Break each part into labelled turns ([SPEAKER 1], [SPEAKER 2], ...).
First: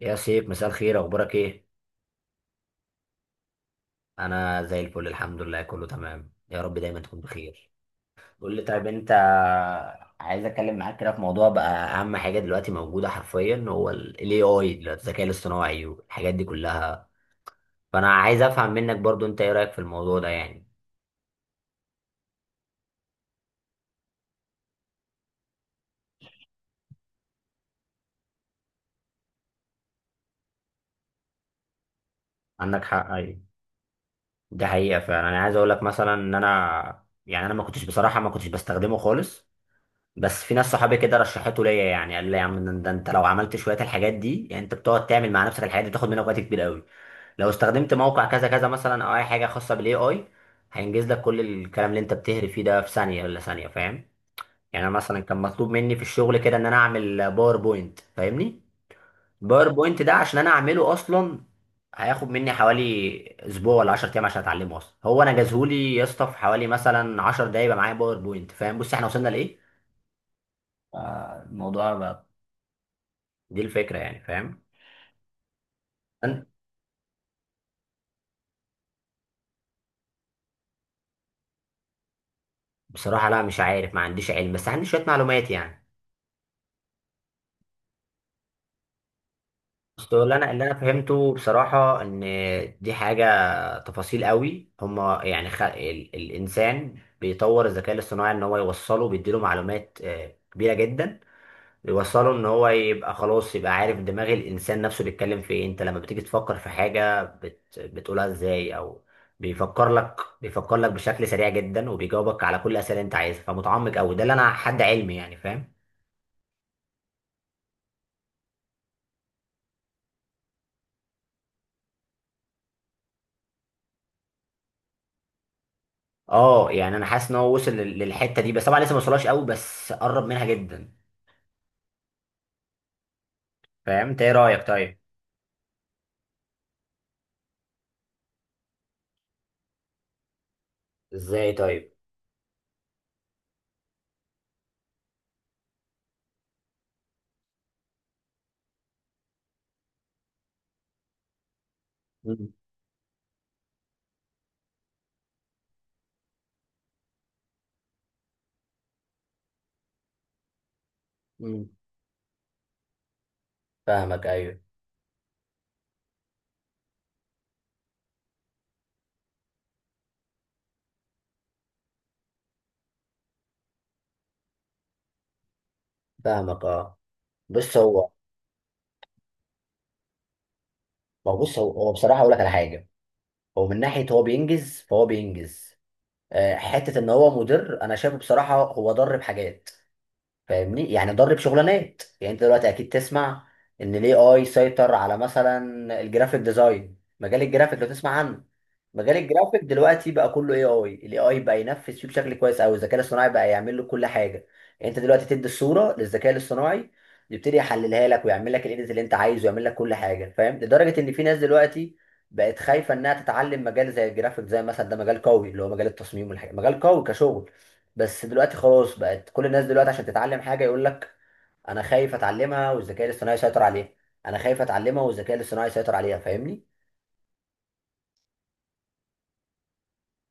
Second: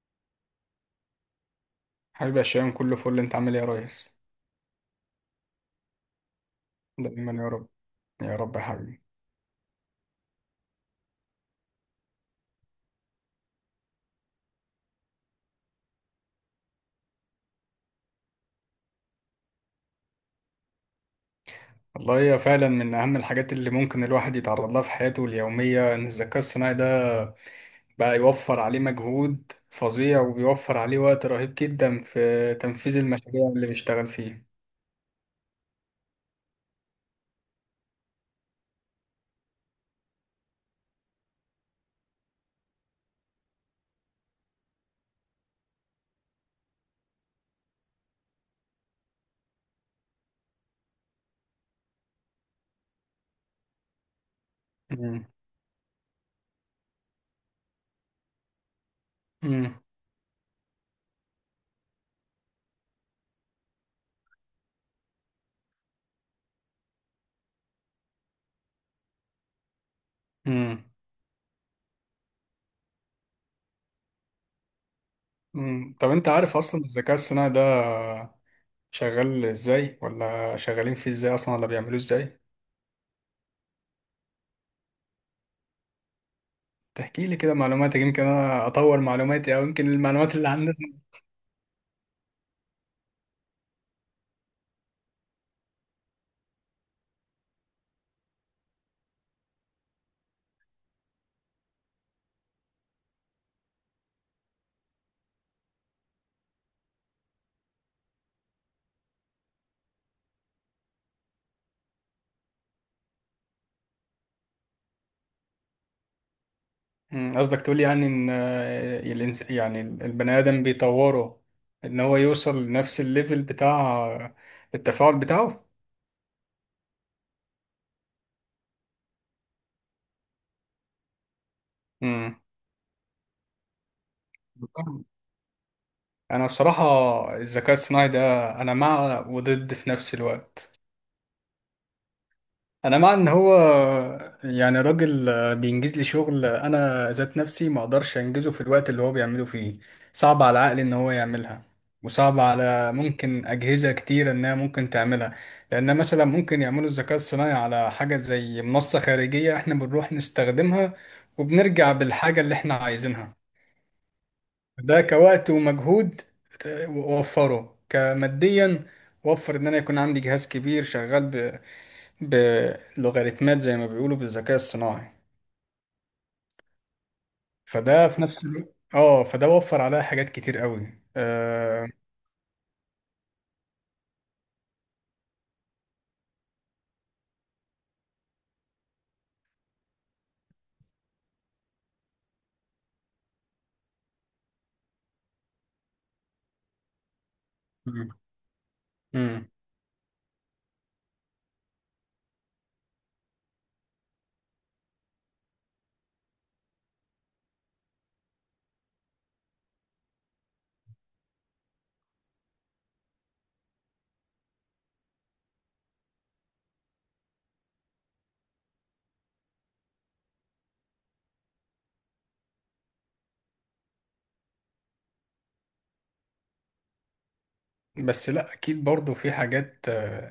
[SPEAKER 1] يا سيف، مساء الخير، اخبارك ايه؟
[SPEAKER 2] حبيبي يا شيماء، كله فل، انت عامل ايه يا ريس؟
[SPEAKER 1] انا زي الفل، الحمد لله، كله تمام. يا رب دايما تكون
[SPEAKER 2] دايما يا رب.
[SPEAKER 1] بخير.
[SPEAKER 2] يا
[SPEAKER 1] قول
[SPEAKER 2] رب يا
[SPEAKER 1] لي، طيب
[SPEAKER 2] حبيبي.
[SPEAKER 1] انت عايز اتكلم معاك كده في موضوع بقى. اهم حاجه دلوقتي موجوده حرفيا هو الاي اي دلوقتي، الذكاء الاصطناعي والحاجات دي كلها. فانا عايز افهم منك برضو انت ايه رايك في الموضوع ده يعني؟
[SPEAKER 2] والله هي فعلا من اهم الحاجات اللي ممكن الواحد يتعرض لها في حياته اليوميه، ان الذكاء الصناعي ده بقى يوفر عليه مجهود فظيع، وبيوفر عليه وقت رهيب جدا في
[SPEAKER 1] عندك
[SPEAKER 2] تنفيذ
[SPEAKER 1] حق، ايوه.
[SPEAKER 2] المشاريع اللي بيشتغل فيها.
[SPEAKER 1] ده حقيقه فعلا. انا عايز اقول لك مثلا ان انا، يعني انا ما كنتش بصراحه ما كنتش بستخدمه خالص. بس في ناس صحابي كده رشحته ليا، يعني قال لي يا عم، ده انت لو عملت شويه الحاجات دي يعني انت بتقعد تعمل مع نفسك الحاجات دي تاخد منك وقت كبير قوي. لو استخدمت موقع كذا كذا مثلا او اي حاجه خاصه بالاي اي هينجز لك كل الكلام اللي انت بتهري فيه ده في ثانيه ولا ثانيه، فاهم؟ يعني انا مثلا
[SPEAKER 2] مم.
[SPEAKER 1] كان مطلوب مني في الشغل كده ان انا اعمل باوربوينت، فاهمني؟
[SPEAKER 2] مم.
[SPEAKER 1] باوربوينت ده عشان انا اعمله اصلا هياخد مني حوالي اسبوع ولا 10 ايام عشان اتعلمه اصلا. هو انا جازهولي يا اسطى في حوالي مثلا 10 دقايق يبقى معايا باوربوينت. فاهم بص احنا وصلنا لايه؟
[SPEAKER 2] مم.
[SPEAKER 1] الموضوع دي الفكرة يعني، فاهم؟
[SPEAKER 2] مم. طب انت
[SPEAKER 1] أن-
[SPEAKER 2] عارف اصلا الذكاء الصناعي ده شغال ازاي، ولا شغالين فيه ازاي اصلا، ولا بيعملوه ازاي؟
[SPEAKER 1] بصراحة لا، مش عارف، ما عنديش علم، بس عندي شوية معلومات يعني.
[SPEAKER 2] تحكي لي كده معلوماتك، يمكن انا اطور معلوماتي، او يمكن
[SPEAKER 1] بس اللي
[SPEAKER 2] المعلومات اللي
[SPEAKER 1] انا اللي انا
[SPEAKER 2] عندنا.
[SPEAKER 1] فهمته بصراحة ان دي حاجة تفاصيل قوي هما، يعني الانسان بيطور الذكاء الاصطناعي ان هو يوصله، بيديله معلومات كبيرة جدا. يوصله ان هو يبقى خلاص، يبقى عارف دماغ الانسان نفسه بيتكلم في ايه. انت لما بتيجي تفكر في حاجه بتقولها ازاي، او بيفكر لك بيفكر لك بشكل سريع جدا وبيجاوبك على كل الاسئله اللي انت عايزها، فمتعمق قوي. ده اللي انا حد علمي يعني، فاهم؟
[SPEAKER 2] مم، قصدك تقول يعني ان يعني البني ادم بيطوره، ان هو يوصل لنفس الليفل بتاع التفاعل بتاعه.
[SPEAKER 1] اه يعني انا حاسس ان هو وصل للحته دي، بس طبعا لسه ما وصلهاش قوي، بس قرب منها جدا.
[SPEAKER 2] مم.
[SPEAKER 1] فاهم، انت ايه رايك طيب؟
[SPEAKER 2] انا بصراحة الذكاء الصناعي ده انا مع وضد في نفس الوقت.
[SPEAKER 1] ازاي طيب؟
[SPEAKER 2] انا مع ان هو يعني راجل بينجز لي شغل انا ذات نفسي ما اقدرش انجزه في الوقت اللي هو بيعمله فيه. صعب على عقلي ان هو يعملها، وصعب
[SPEAKER 1] مم.
[SPEAKER 2] على ممكن اجهزه كتير انها ممكن تعملها. لان مثلا ممكن يعملوا الذكاء الصناعي على حاجه زي منصه خارجيه احنا بنروح نستخدمها،
[SPEAKER 1] مم.
[SPEAKER 2] وبنرجع بالحاجه اللي احنا عايزينها.
[SPEAKER 1] فاهمك، ايوه.
[SPEAKER 2] ده كوقت ومجهود وفره كماديا، وفر ان انا يكون عندي جهاز كبير شغال بلوغاريتمات زي ما بيقولوا بالذكاء الصناعي.
[SPEAKER 1] فاهمك، اه. بص
[SPEAKER 2] فده
[SPEAKER 1] هو،
[SPEAKER 2] في نفس الوقت اه، فده وفر عليها حاجات كتير قوي
[SPEAKER 1] ما هو بص هو هو بصراحه اقول لك على حاجه، هو من ناحيه هو بينجز، فهو بينجز حته ان هو مدير. انا شايفه بصراحه هو ضر بحاجات، فاهمني؟ يعني ضرب شغلانات. يعني انت دلوقتي اكيد تسمع ان الاي اي سيطر على مثلا الجرافيك ديزاين، مجال الجرافيك لو
[SPEAKER 2] مم.
[SPEAKER 1] تسمع عنه. مجال
[SPEAKER 2] مم.
[SPEAKER 1] الجرافيك دلوقتي بقى كله اي اي، الاي اي بقى ينفذ فيه بشكل كويس قوي، الذكاء الاصطناعي بقى يعمل له كل حاجه. يعني انت دلوقتي تدي الصوره للذكاء الاصطناعي يبتدي يحللها لك ويعمل لك الايديت اللي انت عايزه ويعمل لك كل حاجه، فاهم؟ لدرجه ان في ناس دلوقتي بقت خايفه انها تتعلم مجال زي الجرافيك، زي مثلا ده مجال قوي، اللي هو مجال التصميم والحاجه، مجال قوي كشغل، بس دلوقتي خلاص بقت كل الناس دلوقتي عشان تتعلم حاجه يقول لك انا خايف اتعلمها والذكاء الاصطناعي يسيطر عليها. انا خايف اتعلمها والذكاء الاصطناعي يسيطر عليها، فاهمني؟
[SPEAKER 2] بس لا، اكيد برضو في حاجات،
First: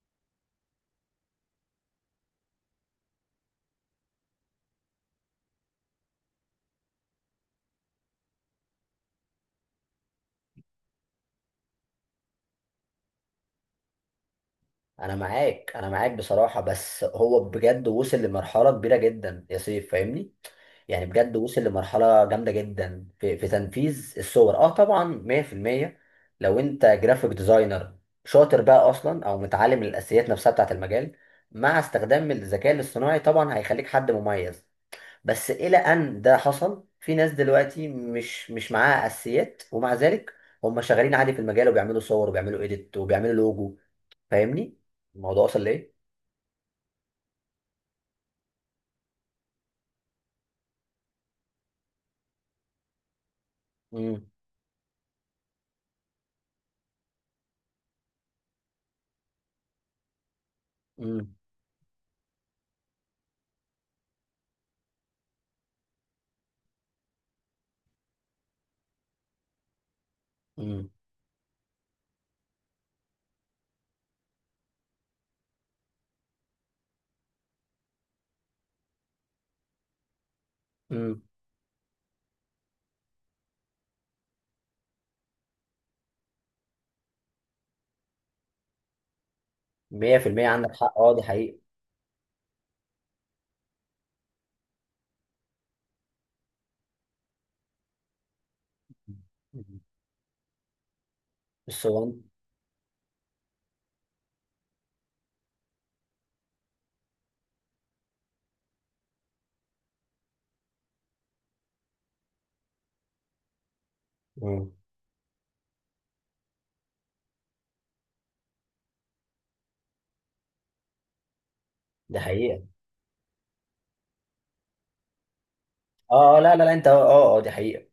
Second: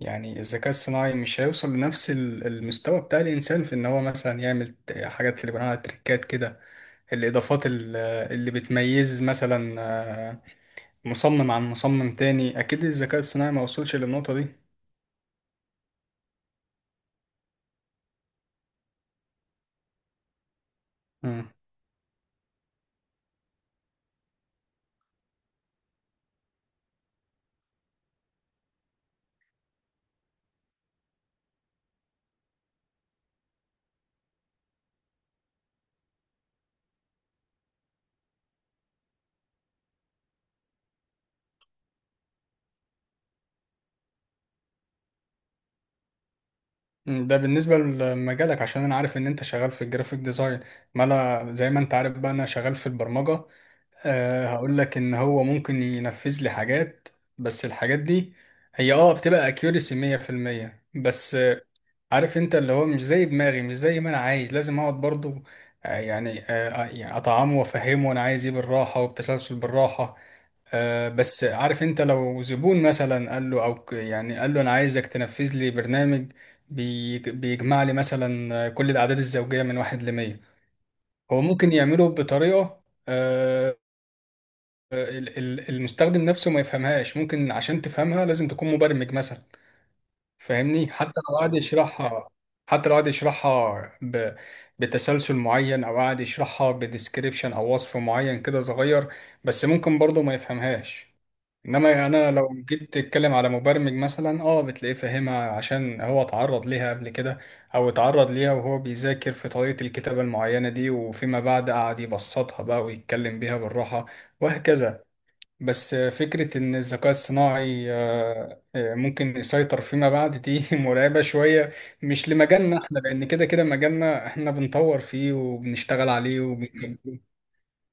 [SPEAKER 2] يعني الذكاء الصناعي مش هيوصل لنفس المستوى بتاع الانسان، في ان هو مثلا يعمل حاجات اللي بنقولها تريكات كده، الاضافات اللي بتميز مثلا مصمم عن مصمم تاني، اكيد الذكاء الصناعي ما وصلش للنقطة دي.
[SPEAKER 1] انا معاك، بصراحه، بس هو بجد وصل لمرحله كبيره جدا يا سيف، فاهمني؟ يعني بجد وصل لمرحله جامده جدا في تنفيذ الصور، اه طبعا 100%. لو انت جرافيك ديزاينر شاطر بقى اصلا او متعلم الاساسيات نفسها بتاعت المجال، مع استخدام الذكاء الاصطناعي طبعا هيخليك حد مميز. بس إلى أن ده حصل في ناس دلوقتي مش معاها أساسيات، ومع ذلك هم شغالين عادي في المجال وبيعملوا صور وبيعملوا إيديت وبيعملوا لوجو، فاهمني؟ الموضوع وصل لإيه؟
[SPEAKER 2] مم، ده بالنسبة لمجالك عشان أنا عارف إن أنت شغال في الجرافيك ديزاين، ما أنا زي ما أنت عارف بقى أنا شغال في البرمجة.
[SPEAKER 1] امم
[SPEAKER 2] أه، هقول لك إن هو ممكن ينفذ لي حاجات، بس الحاجات دي هي أه بتبقى أكيوريسي 100%،
[SPEAKER 1] امم
[SPEAKER 2] بس عارف أنت اللي هو مش زي دماغي، مش زي ما أنا عايز، لازم أقعد برضو، يعني أطعمه وأفهمه أنا عايز إيه بالراحة، وبتسلسل بالراحة.
[SPEAKER 1] امم
[SPEAKER 2] بس عارف انت لو زبون مثلا قال له، او يعني قال له انا عايزك تنفذ لي برنامج بيجمع لي مثلا كل الاعداد الزوجيه من واحد لمية.
[SPEAKER 1] امم
[SPEAKER 2] هو ممكن يعمله بطريقه، آه، المستخدم نفسه ما يفهمهاش، ممكن عشان تفهمها لازم تكون مبرمج مثلا.
[SPEAKER 1] 100%. عندك
[SPEAKER 2] فاهمني،
[SPEAKER 1] حق، اه،
[SPEAKER 2] حتى
[SPEAKER 1] دي
[SPEAKER 2] لو قعد
[SPEAKER 1] حقيقة.
[SPEAKER 2] يشرحها حتى لو قعد يشرحها بتسلسل معين، او قعد يشرحها بديسكريبشن او وصف معين كده صغير، بس ممكن برضه ما يفهمهاش. انما
[SPEAKER 1] الصوان،
[SPEAKER 2] انا لو جيت تتكلم على مبرمج مثلا، اه بتلاقيه فاهمها عشان هو اتعرض ليها قبل كده، او اتعرض ليها وهو بيذاكر في طريقة الكتابة المعينة دي، وفيما بعد قعد يبسطها بقى ويتكلم بيها بالراحة، وهكذا. بس فكرة إن الذكاء الصناعي ممكن يسيطر فيما بعد دي مرعبة شوية.
[SPEAKER 1] ده
[SPEAKER 2] مش
[SPEAKER 1] حقيقة،
[SPEAKER 2] لمجالنا إحنا، لأن كده كده مجالنا إحنا بنطور فيه وبنشتغل
[SPEAKER 1] اه.
[SPEAKER 2] عليه
[SPEAKER 1] لا لا لا انت، اه اه، دي حقيقة.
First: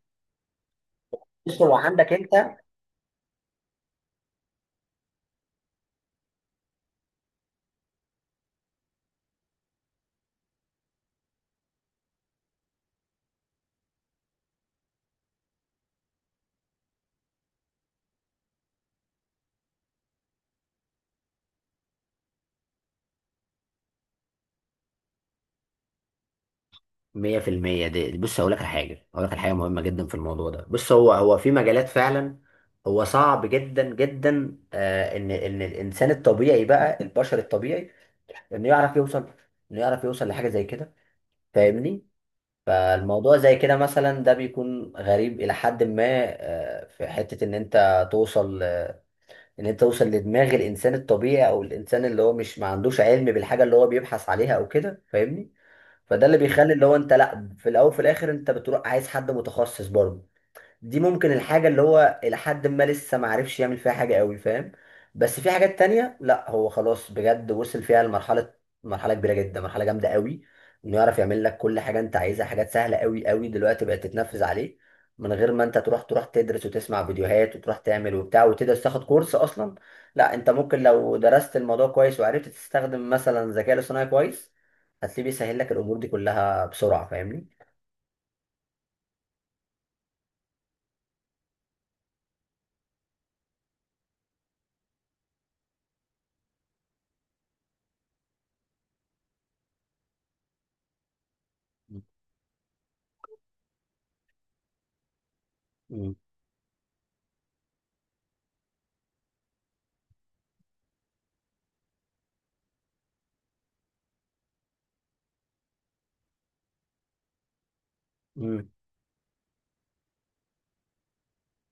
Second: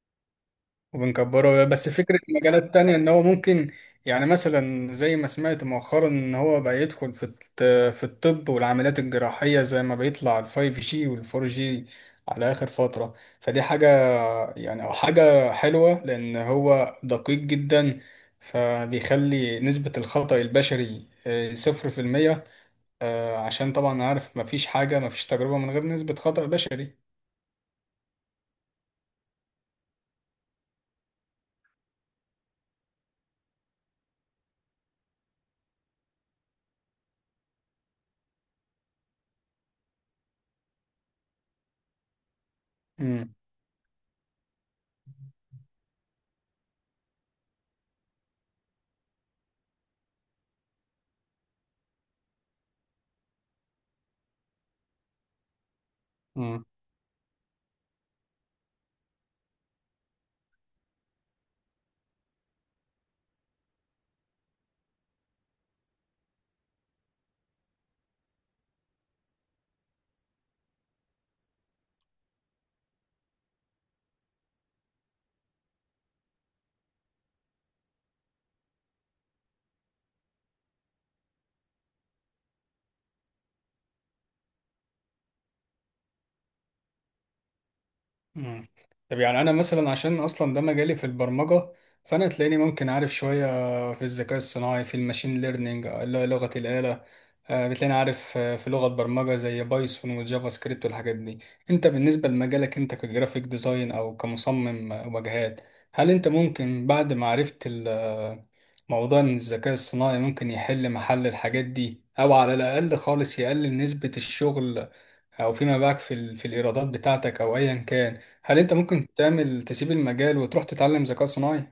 [SPEAKER 1] بص
[SPEAKER 2] وبنكبره.
[SPEAKER 1] هو،
[SPEAKER 2] بس
[SPEAKER 1] عندك
[SPEAKER 2] فكرة
[SPEAKER 1] انت
[SPEAKER 2] مجالات تانية إن هو ممكن، يعني مثلا زي ما سمعت مؤخرا إن هو بقى يدخل في في الطب والعمليات الجراحية، زي ما بيطلع الـ5G والـ4G على آخر فترة. فدي حاجة، يعني أو حاجة حلوة لأن هو دقيق جدا، فبيخلي نسبة الخطأ البشري 0%. عشان طبعا عارف مفيش حاجة، مفيش تجربة من غير نسبة خطأ بشري.
[SPEAKER 1] 100%، دي بص هقول لك على حاجة، هقول لك على حاجة مهمة جدا في الموضوع ده. بص هو، هو في مجالات فعلا هو صعب جدا جدا، ان الانسان الطبيعي بقى، البشر الطبيعي انه يعرف يوصل، لحاجة زي كده، فاهمني؟
[SPEAKER 2] مم.
[SPEAKER 1] فالموضوع زي كده مثلا ده بيكون غريب الى حد ما. آه، في حتة ان انت توصل، لدماغ الانسان الطبيعي، او الانسان اللي هو مش ما عندوش علم بالحاجة اللي هو بيبحث عليها او كده، فاهمني؟ فده اللي
[SPEAKER 2] مم.
[SPEAKER 1] بيخلي اللي هو انت، لا، في الاول وفي الاخر انت بتروح عايز حد متخصص برضه. دي ممكن الحاجة اللي هو إلى حد ما لسه ما عرفش يعمل فيها حاجة قوي، فاهم؟ بس في حاجات تانية لا، هو خلاص بجد وصل فيها لمرحلة، مرحلة كبيرة جدا، مرحلة جامدة قوي. إنه يعرف يعمل لك كل حاجة أنت عايزها، حاجات سهلة قوي قوي دلوقتي بقت تتنفذ عليه من غير ما أنت تروح تدرس وتسمع فيديوهات وتروح تعمل وبتاع وتدرس تاخد كورس أصلا. لا أنت ممكن لو درست الموضوع كويس وعرفت تستخدم مثلا الذكاء الاصطناعي كويس، هتلاقيه بيسهل لك الأمور دي كلها بسرعة، فاهمني؟
[SPEAKER 2] مم. طب يعني انا مثلا عشان اصلا ده مجالي في البرمجه، فانا تلاقيني ممكن عارف شويه في الذكاء الصناعي، في الماشين ليرنينج اللي هي لغه الاله. بتلاقيني عارف في لغه برمجه زي بايثون وجافا سكريبت والحاجات دي. انت بالنسبه لمجالك، انت كجرافيك ديزاين او كمصمم واجهات، هل
[SPEAKER 1] مم.
[SPEAKER 2] انت ممكن بعد ما عرفت موضوع ان الذكاء الصناعي ممكن يحل محل الحاجات دي، او على الاقل خالص يقلل نسبه الشغل، او فيما باعك في في الايرادات بتاعتك او ايا كان، هل
[SPEAKER 1] مم.
[SPEAKER 2] انت ممكن تعمل تسيب المجال وتروح تتعلم ذكاء صناعي؟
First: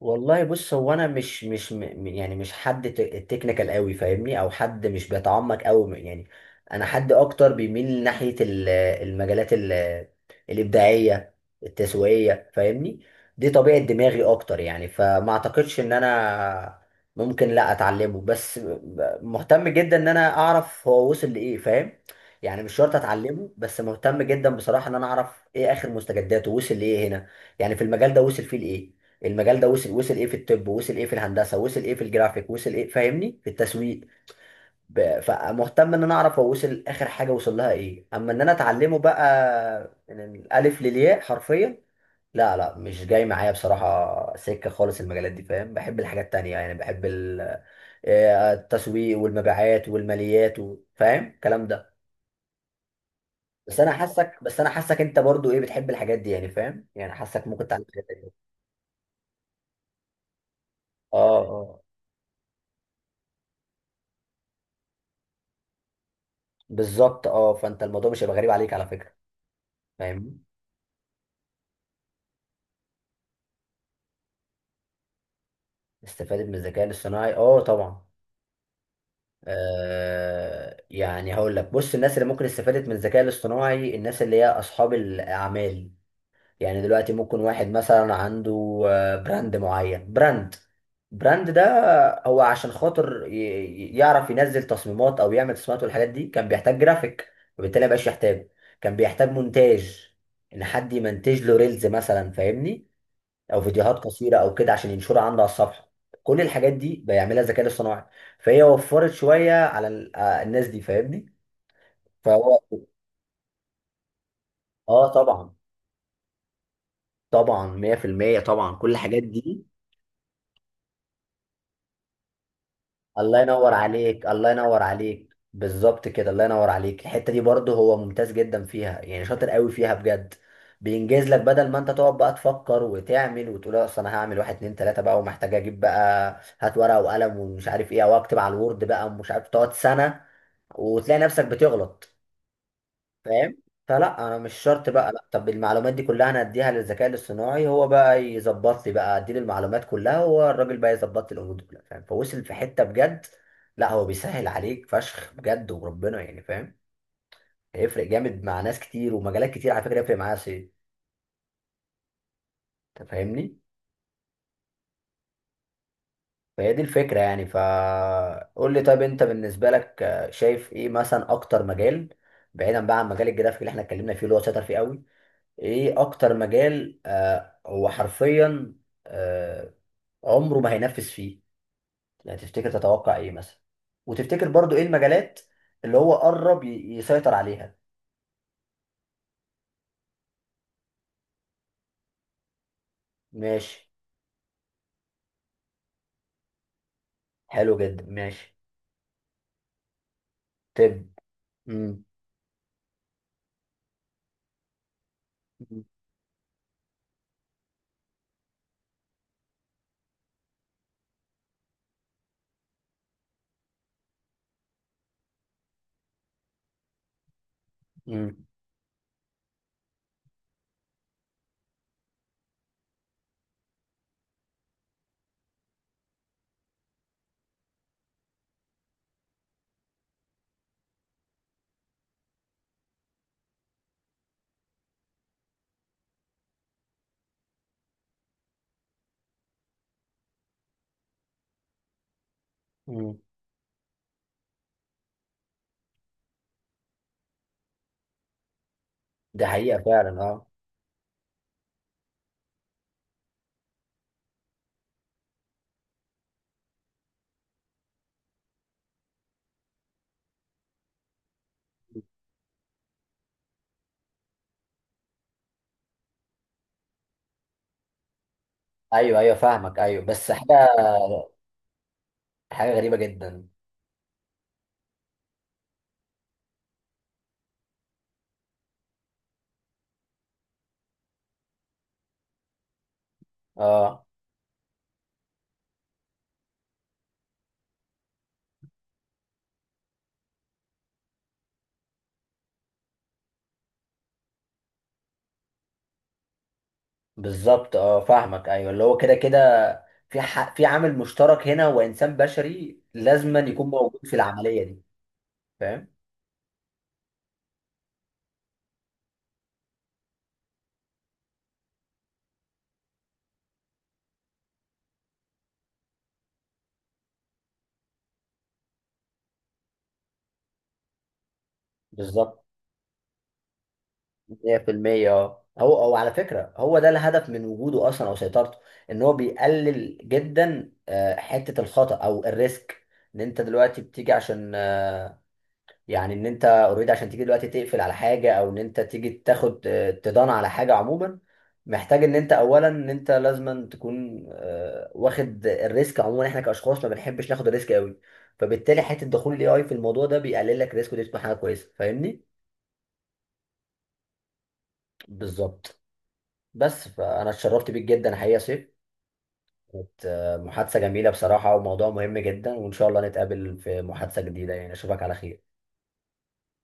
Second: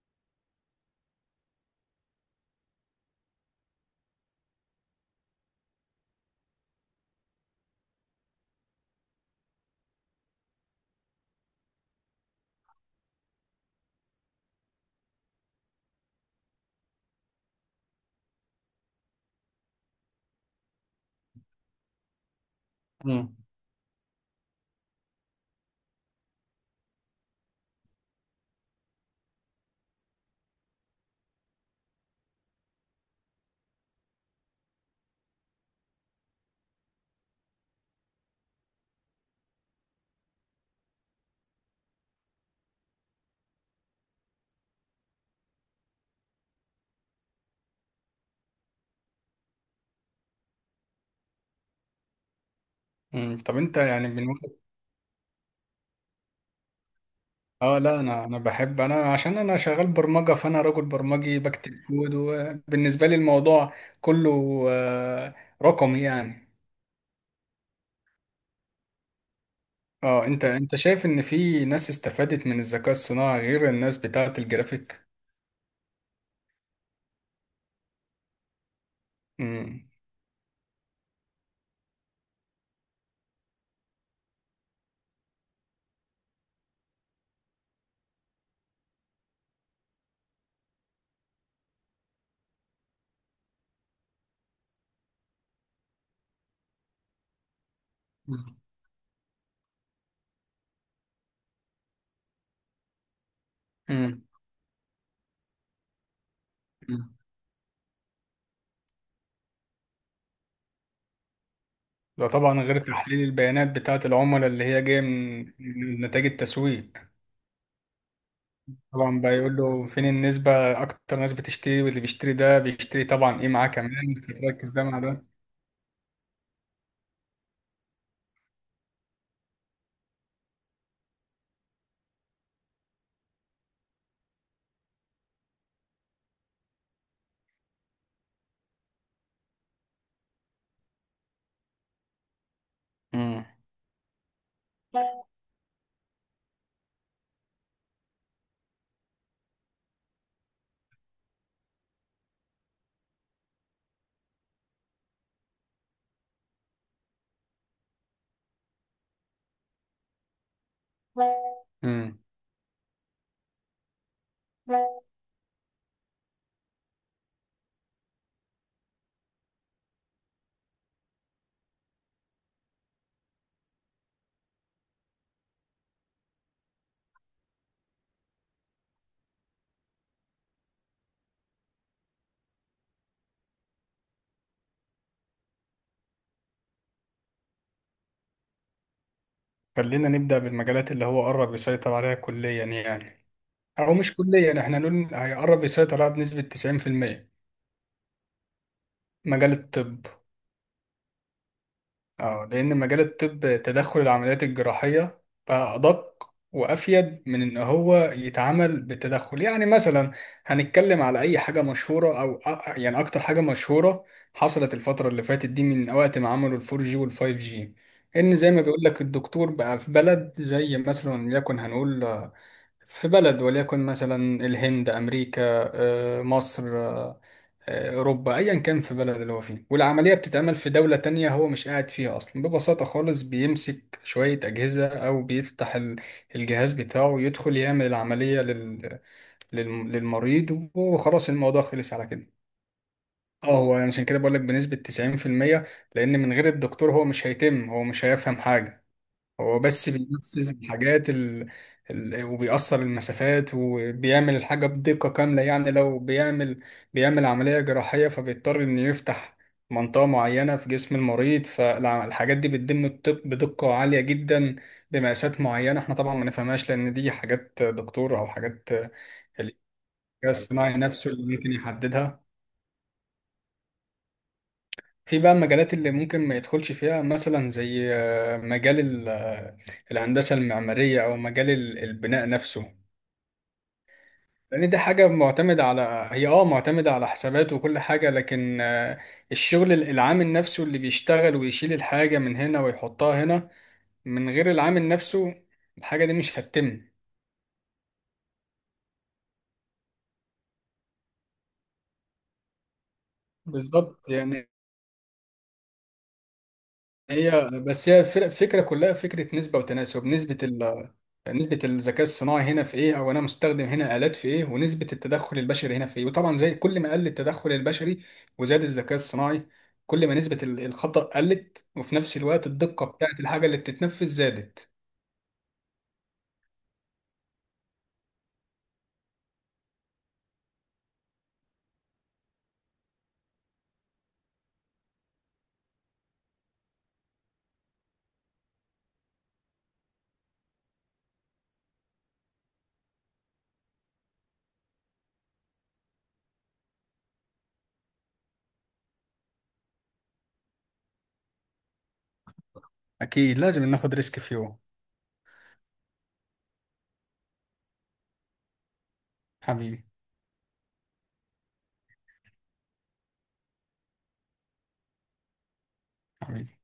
[SPEAKER 1] والله بص هو، انا مش مش م- م- يعني مش حد تكنيكال قوي، فاهمني؟ او حد مش بيتعمق قوي يعني. انا حد اكتر بيميل ناحية المجالات الابداعية التسويقية، فاهمني؟ دي طبيعة دماغي اكتر يعني. فما اعتقدش ان انا ممكن لا اتعلمه، بس مهتم جدا ان انا اعرف هو وصل لايه، فاهم؟ يعني مش شرط
[SPEAKER 2] مم.
[SPEAKER 1] اتعلمه، بس مهتم جدا بصراحة ان انا اعرف ايه اخر مستجداته، وصل لايه هنا، يعني في المجال ده وصل فيه لايه. المجال ده وصل ايه في الطب؟ وصل ايه في الهندسه؟ وصل ايه في الجرافيك؟ وصل ايه، فاهمني، في التسويق؟ فمهتم ان انا اعرف هو وصل اخر حاجه وصل لها ايه. اما ان انا اتعلمه بقى من الالف للياء حرفيا، لا لا، مش جاي معايا بصراحه سكه خالص المجالات دي، فاهم؟ بحب الحاجات التانيه يعني، بحب التسويق والمبيعات والماليات فاهم الكلام ده.
[SPEAKER 2] مم. طب انت يعني من
[SPEAKER 1] بس
[SPEAKER 2] وقت.
[SPEAKER 1] انا حاسك انت برضو ايه بتحب الحاجات دي يعني، فاهم؟ يعني حاسك ممكن
[SPEAKER 2] اه
[SPEAKER 1] تعمل
[SPEAKER 2] لا،
[SPEAKER 1] حاجات
[SPEAKER 2] انا
[SPEAKER 1] تانية.
[SPEAKER 2] بحب، انا عشان انا شغال برمجه، فانا راجل
[SPEAKER 1] اه
[SPEAKER 2] برمجي بكتب
[SPEAKER 1] اه،
[SPEAKER 2] كود، وبالنسبه لي الموضوع كله آه، رقمي يعني.
[SPEAKER 1] بالظبط. اه فانت الموضوع مش هيبقى غريب عليك على فكره،
[SPEAKER 2] اه،
[SPEAKER 1] فاهمني؟
[SPEAKER 2] انت شايف ان في ناس استفادت من الذكاء الصناعي غير الناس بتاعه الجرافيك؟
[SPEAKER 1] استفادت من الذكاء الاصطناعي؟ اه طبعا.
[SPEAKER 2] امم.
[SPEAKER 1] آه يعني هقول لك، بص الناس اللي ممكن استفادت من الذكاء الاصطناعي الناس اللي هي اصحاب الاعمال. يعني دلوقتي ممكن واحد مثلا عنده براند معين، براند ده هو عشان خاطر يعرف ينزل تصميمات او يعمل تصميمات والحاجات دي كان بيحتاج جرافيك، وبالتالي مبقاش يحتاجه.
[SPEAKER 2] مم.
[SPEAKER 1] كان بيحتاج مونتاج، ان حد يمنتج له ريلز مثلا، فاهمني؟ او فيديوهات
[SPEAKER 2] امم.
[SPEAKER 1] قصيره او كده عشان ينشرها عنده على الصفحه. كل الحاجات دي بيعملها الذكاء الاصطناعي، فهي وفرت شويه على الناس دي، فاهمني؟
[SPEAKER 2] ده
[SPEAKER 1] فهو،
[SPEAKER 2] طبعا غير تحليل البيانات بتاعه العملاء اللي هي جايه
[SPEAKER 1] اه
[SPEAKER 2] من
[SPEAKER 1] طبعا،
[SPEAKER 2] من نتائج التسويق.
[SPEAKER 1] طبعا 100%، طبعا كل
[SPEAKER 2] طبعا
[SPEAKER 1] الحاجات
[SPEAKER 2] بقى يقول
[SPEAKER 1] دي.
[SPEAKER 2] له فين النسبة أكتر ناس بتشتري، واللي بيشتري ده بيشتري
[SPEAKER 1] الله
[SPEAKER 2] طبعا إيه معاه
[SPEAKER 1] ينور
[SPEAKER 2] كمان،
[SPEAKER 1] عليك، الله
[SPEAKER 2] فتركز
[SPEAKER 1] ينور
[SPEAKER 2] ده مع ده.
[SPEAKER 1] عليك، بالظبط كده، الله ينور عليك. الحتة دي برضه هو ممتاز جدا فيها يعني، شاطر قوي فيها بجد. بينجز لك بدل ما انت تقعد بقى تفكر وتعمل وتقول اصل انا هعمل واحد اتنين تلاتة بقى، ومحتاج اجيب بقى، هات ورقة وقلم ومش عارف ايه، او اكتب على الوورد بقى ومش عارف، تقعد سنة وتلاقي نفسك بتغلط،
[SPEAKER 2] امم.
[SPEAKER 1] فاهم؟ فلا، انا مش شرط بقى، لا طب المعلومات دي كلها انا اديها للذكاء الاصطناعي، هو بقى يظبط لي بقى، اديله المعلومات كلها، هو الراجل بقى يظبط لي الامور دي كلها، فاهم؟ فوصل في حته بجد. لا هو بيسهل عليك فشخ بجد وربنا يعني، فاهم؟ هيفرق جامد مع ناس كتير ومجالات كتير على فكره، هيفرق معايا، سي،
[SPEAKER 2] امم.
[SPEAKER 1] انت فاهمني؟ فهي دي الفكره يعني. فقول لي، طيب انت بالنسبه لك شايف ايه مثلا اكتر مجال، بعيدا بقى عن مجال الجرافيك اللي احنا اتكلمنا فيه اللي هو شاطر فيه قوي، ايه اكتر مجال هو حرفيا آه عمره ما هينفذ فيه، يعني تفتكر، تتوقع ايه مثلا؟ وتفتكر برضو ايه المجالات اللي هو قرب يسيطر عليها؟
[SPEAKER 2] خلينا نبدأ بالمجالات اللي هو قرب يسيطر عليها كليا، يعني
[SPEAKER 1] ماشي،
[SPEAKER 2] أو مش كليا، إحنا نقول هيقرب يسيطر عليها بنسبة 90%.
[SPEAKER 1] حلو جدا، ماشي.
[SPEAKER 2] مجال الطب،
[SPEAKER 1] طب امم
[SPEAKER 2] اه، لأن مجال الطب تدخل العمليات الجراحية بقى أدق وأفيد من إن هو يتعامل بالتدخل، يعني مثلا هنتكلم على أي حاجة مشهورة، أو يعني أكتر حاجة مشهورة حصلت الفترة اللي فاتت دي، من وقت ما عملوا الـ4G والـ5G.
[SPEAKER 1] امم
[SPEAKER 2] إن زي ما بيقول لك الدكتور بقى في بلد زي مثلا، وليكن هنقول في بلد، وليكن مثلا الهند، أمريكا، مصر، اوروبا، ايا كان، في بلد اللي هو فيه، والعمليه بتتعمل في دوله تانية هو مش قاعد فيها اصلا، ببساطه خالص بيمسك شويه اجهزه او بيفتح الجهاز بتاعه، ويدخل يعمل العمليه لل... للمريض، وخلاص الموضوع خلص على كده.
[SPEAKER 1] امم
[SPEAKER 2] اه، هو عشان كده بقول لك بنسبه 90%، لان من غير الدكتور هو مش هيتم، هو مش هيفهم حاجه،
[SPEAKER 1] ده
[SPEAKER 2] هو
[SPEAKER 1] حقيقة
[SPEAKER 2] بس
[SPEAKER 1] فعلا، اه.
[SPEAKER 2] بينفذ الحاجات وبيقصر المسافات، وبيعمل الحاجة بدقة كاملة. يعني لو بيعمل عملية جراحية فبيضطر إنه يفتح منطقة معينة في جسم المريض، فالحاجات دي بتتم الطب بدقة عالية جدا، بمقاسات معينة احنا طبعا ما نفهمهاش، لأن دي حاجات دكتور أو حاجات
[SPEAKER 1] ايوه ايوه،
[SPEAKER 2] الذكاء
[SPEAKER 1] فاهمك، ايوه، بس حاجة،
[SPEAKER 2] الصناعي نفسه اللي ممكن يحددها.
[SPEAKER 1] حاجة غريبة جدا.
[SPEAKER 2] في بقى المجالات اللي ممكن ما يدخلش فيها، مثلا زي مجال الهندسة المعمارية، أو مجال البناء نفسه.
[SPEAKER 1] اه
[SPEAKER 2] لأن دي حاجة معتمدة على، هي اه معتمدة على حسابات وكل حاجة، لكن الشغل العامل نفسه اللي بيشتغل ويشيل الحاجة من هنا ويحطها هنا، من غير العامل نفسه الحاجة دي مش هتتم.
[SPEAKER 1] بالظبط، اه فاهمك، ايوه، اللي هو كده كده في عامل مشترك هنا، وانسان بشري لازما يكون موجود
[SPEAKER 2] بالظبط
[SPEAKER 1] في
[SPEAKER 2] يعني،
[SPEAKER 1] العمليه دي، فاهم؟
[SPEAKER 2] هي بس هي الفكره كلها فكره نسبه وتناسب، نسبه ال نسبة الذكاء الصناعي هنا في ايه، او انا مستخدم هنا آلات في ايه، ونسبة التدخل البشري هنا في ايه، وطبعا زي كل ما قل التدخل البشري وزاد الذكاء الصناعي، كل ما نسبة الخطأ قلت، وفي نفس
[SPEAKER 1] بالظبط،
[SPEAKER 2] الوقت الدقة بتاعت الحاجة اللي بتتنفذ زادت.
[SPEAKER 1] 100%. اه هو، او على فكره هو ده الهدف من وجوده اصلا او سيطرته، ان هو بيقلل جدا حته الخطا او الريسك. ان انت دلوقتي بتيجي عشان يعني ان انت اوريدي عشان تيجي دلوقتي تقفل على حاجه، او ان انت تيجي تاخد تدان على حاجه عموما، محتاج ان انت اولا ان انت لازما تكون واخد الريسك. عموما احنا كاشخاص ما بنحبش ناخد الريسك قوي. فبالتالي حته دخول الاي اي في الموضوع ده بيقلل لك الريسك، ودي بتبقى حاجه كويسه، فاهمني؟
[SPEAKER 2] أكيد لازم ناخد ريسك في يوم.
[SPEAKER 1] بالظبط. بس فانا اتشرفت بيك جدا حقيقه يا سيف.
[SPEAKER 2] حبيبي.
[SPEAKER 1] كانت محادثه جميله بصراحه وموضوع مهم جدا، وان شاء الله نتقابل في محادثه جديده يعني، اشوفك على خير.
[SPEAKER 2] حبيبي.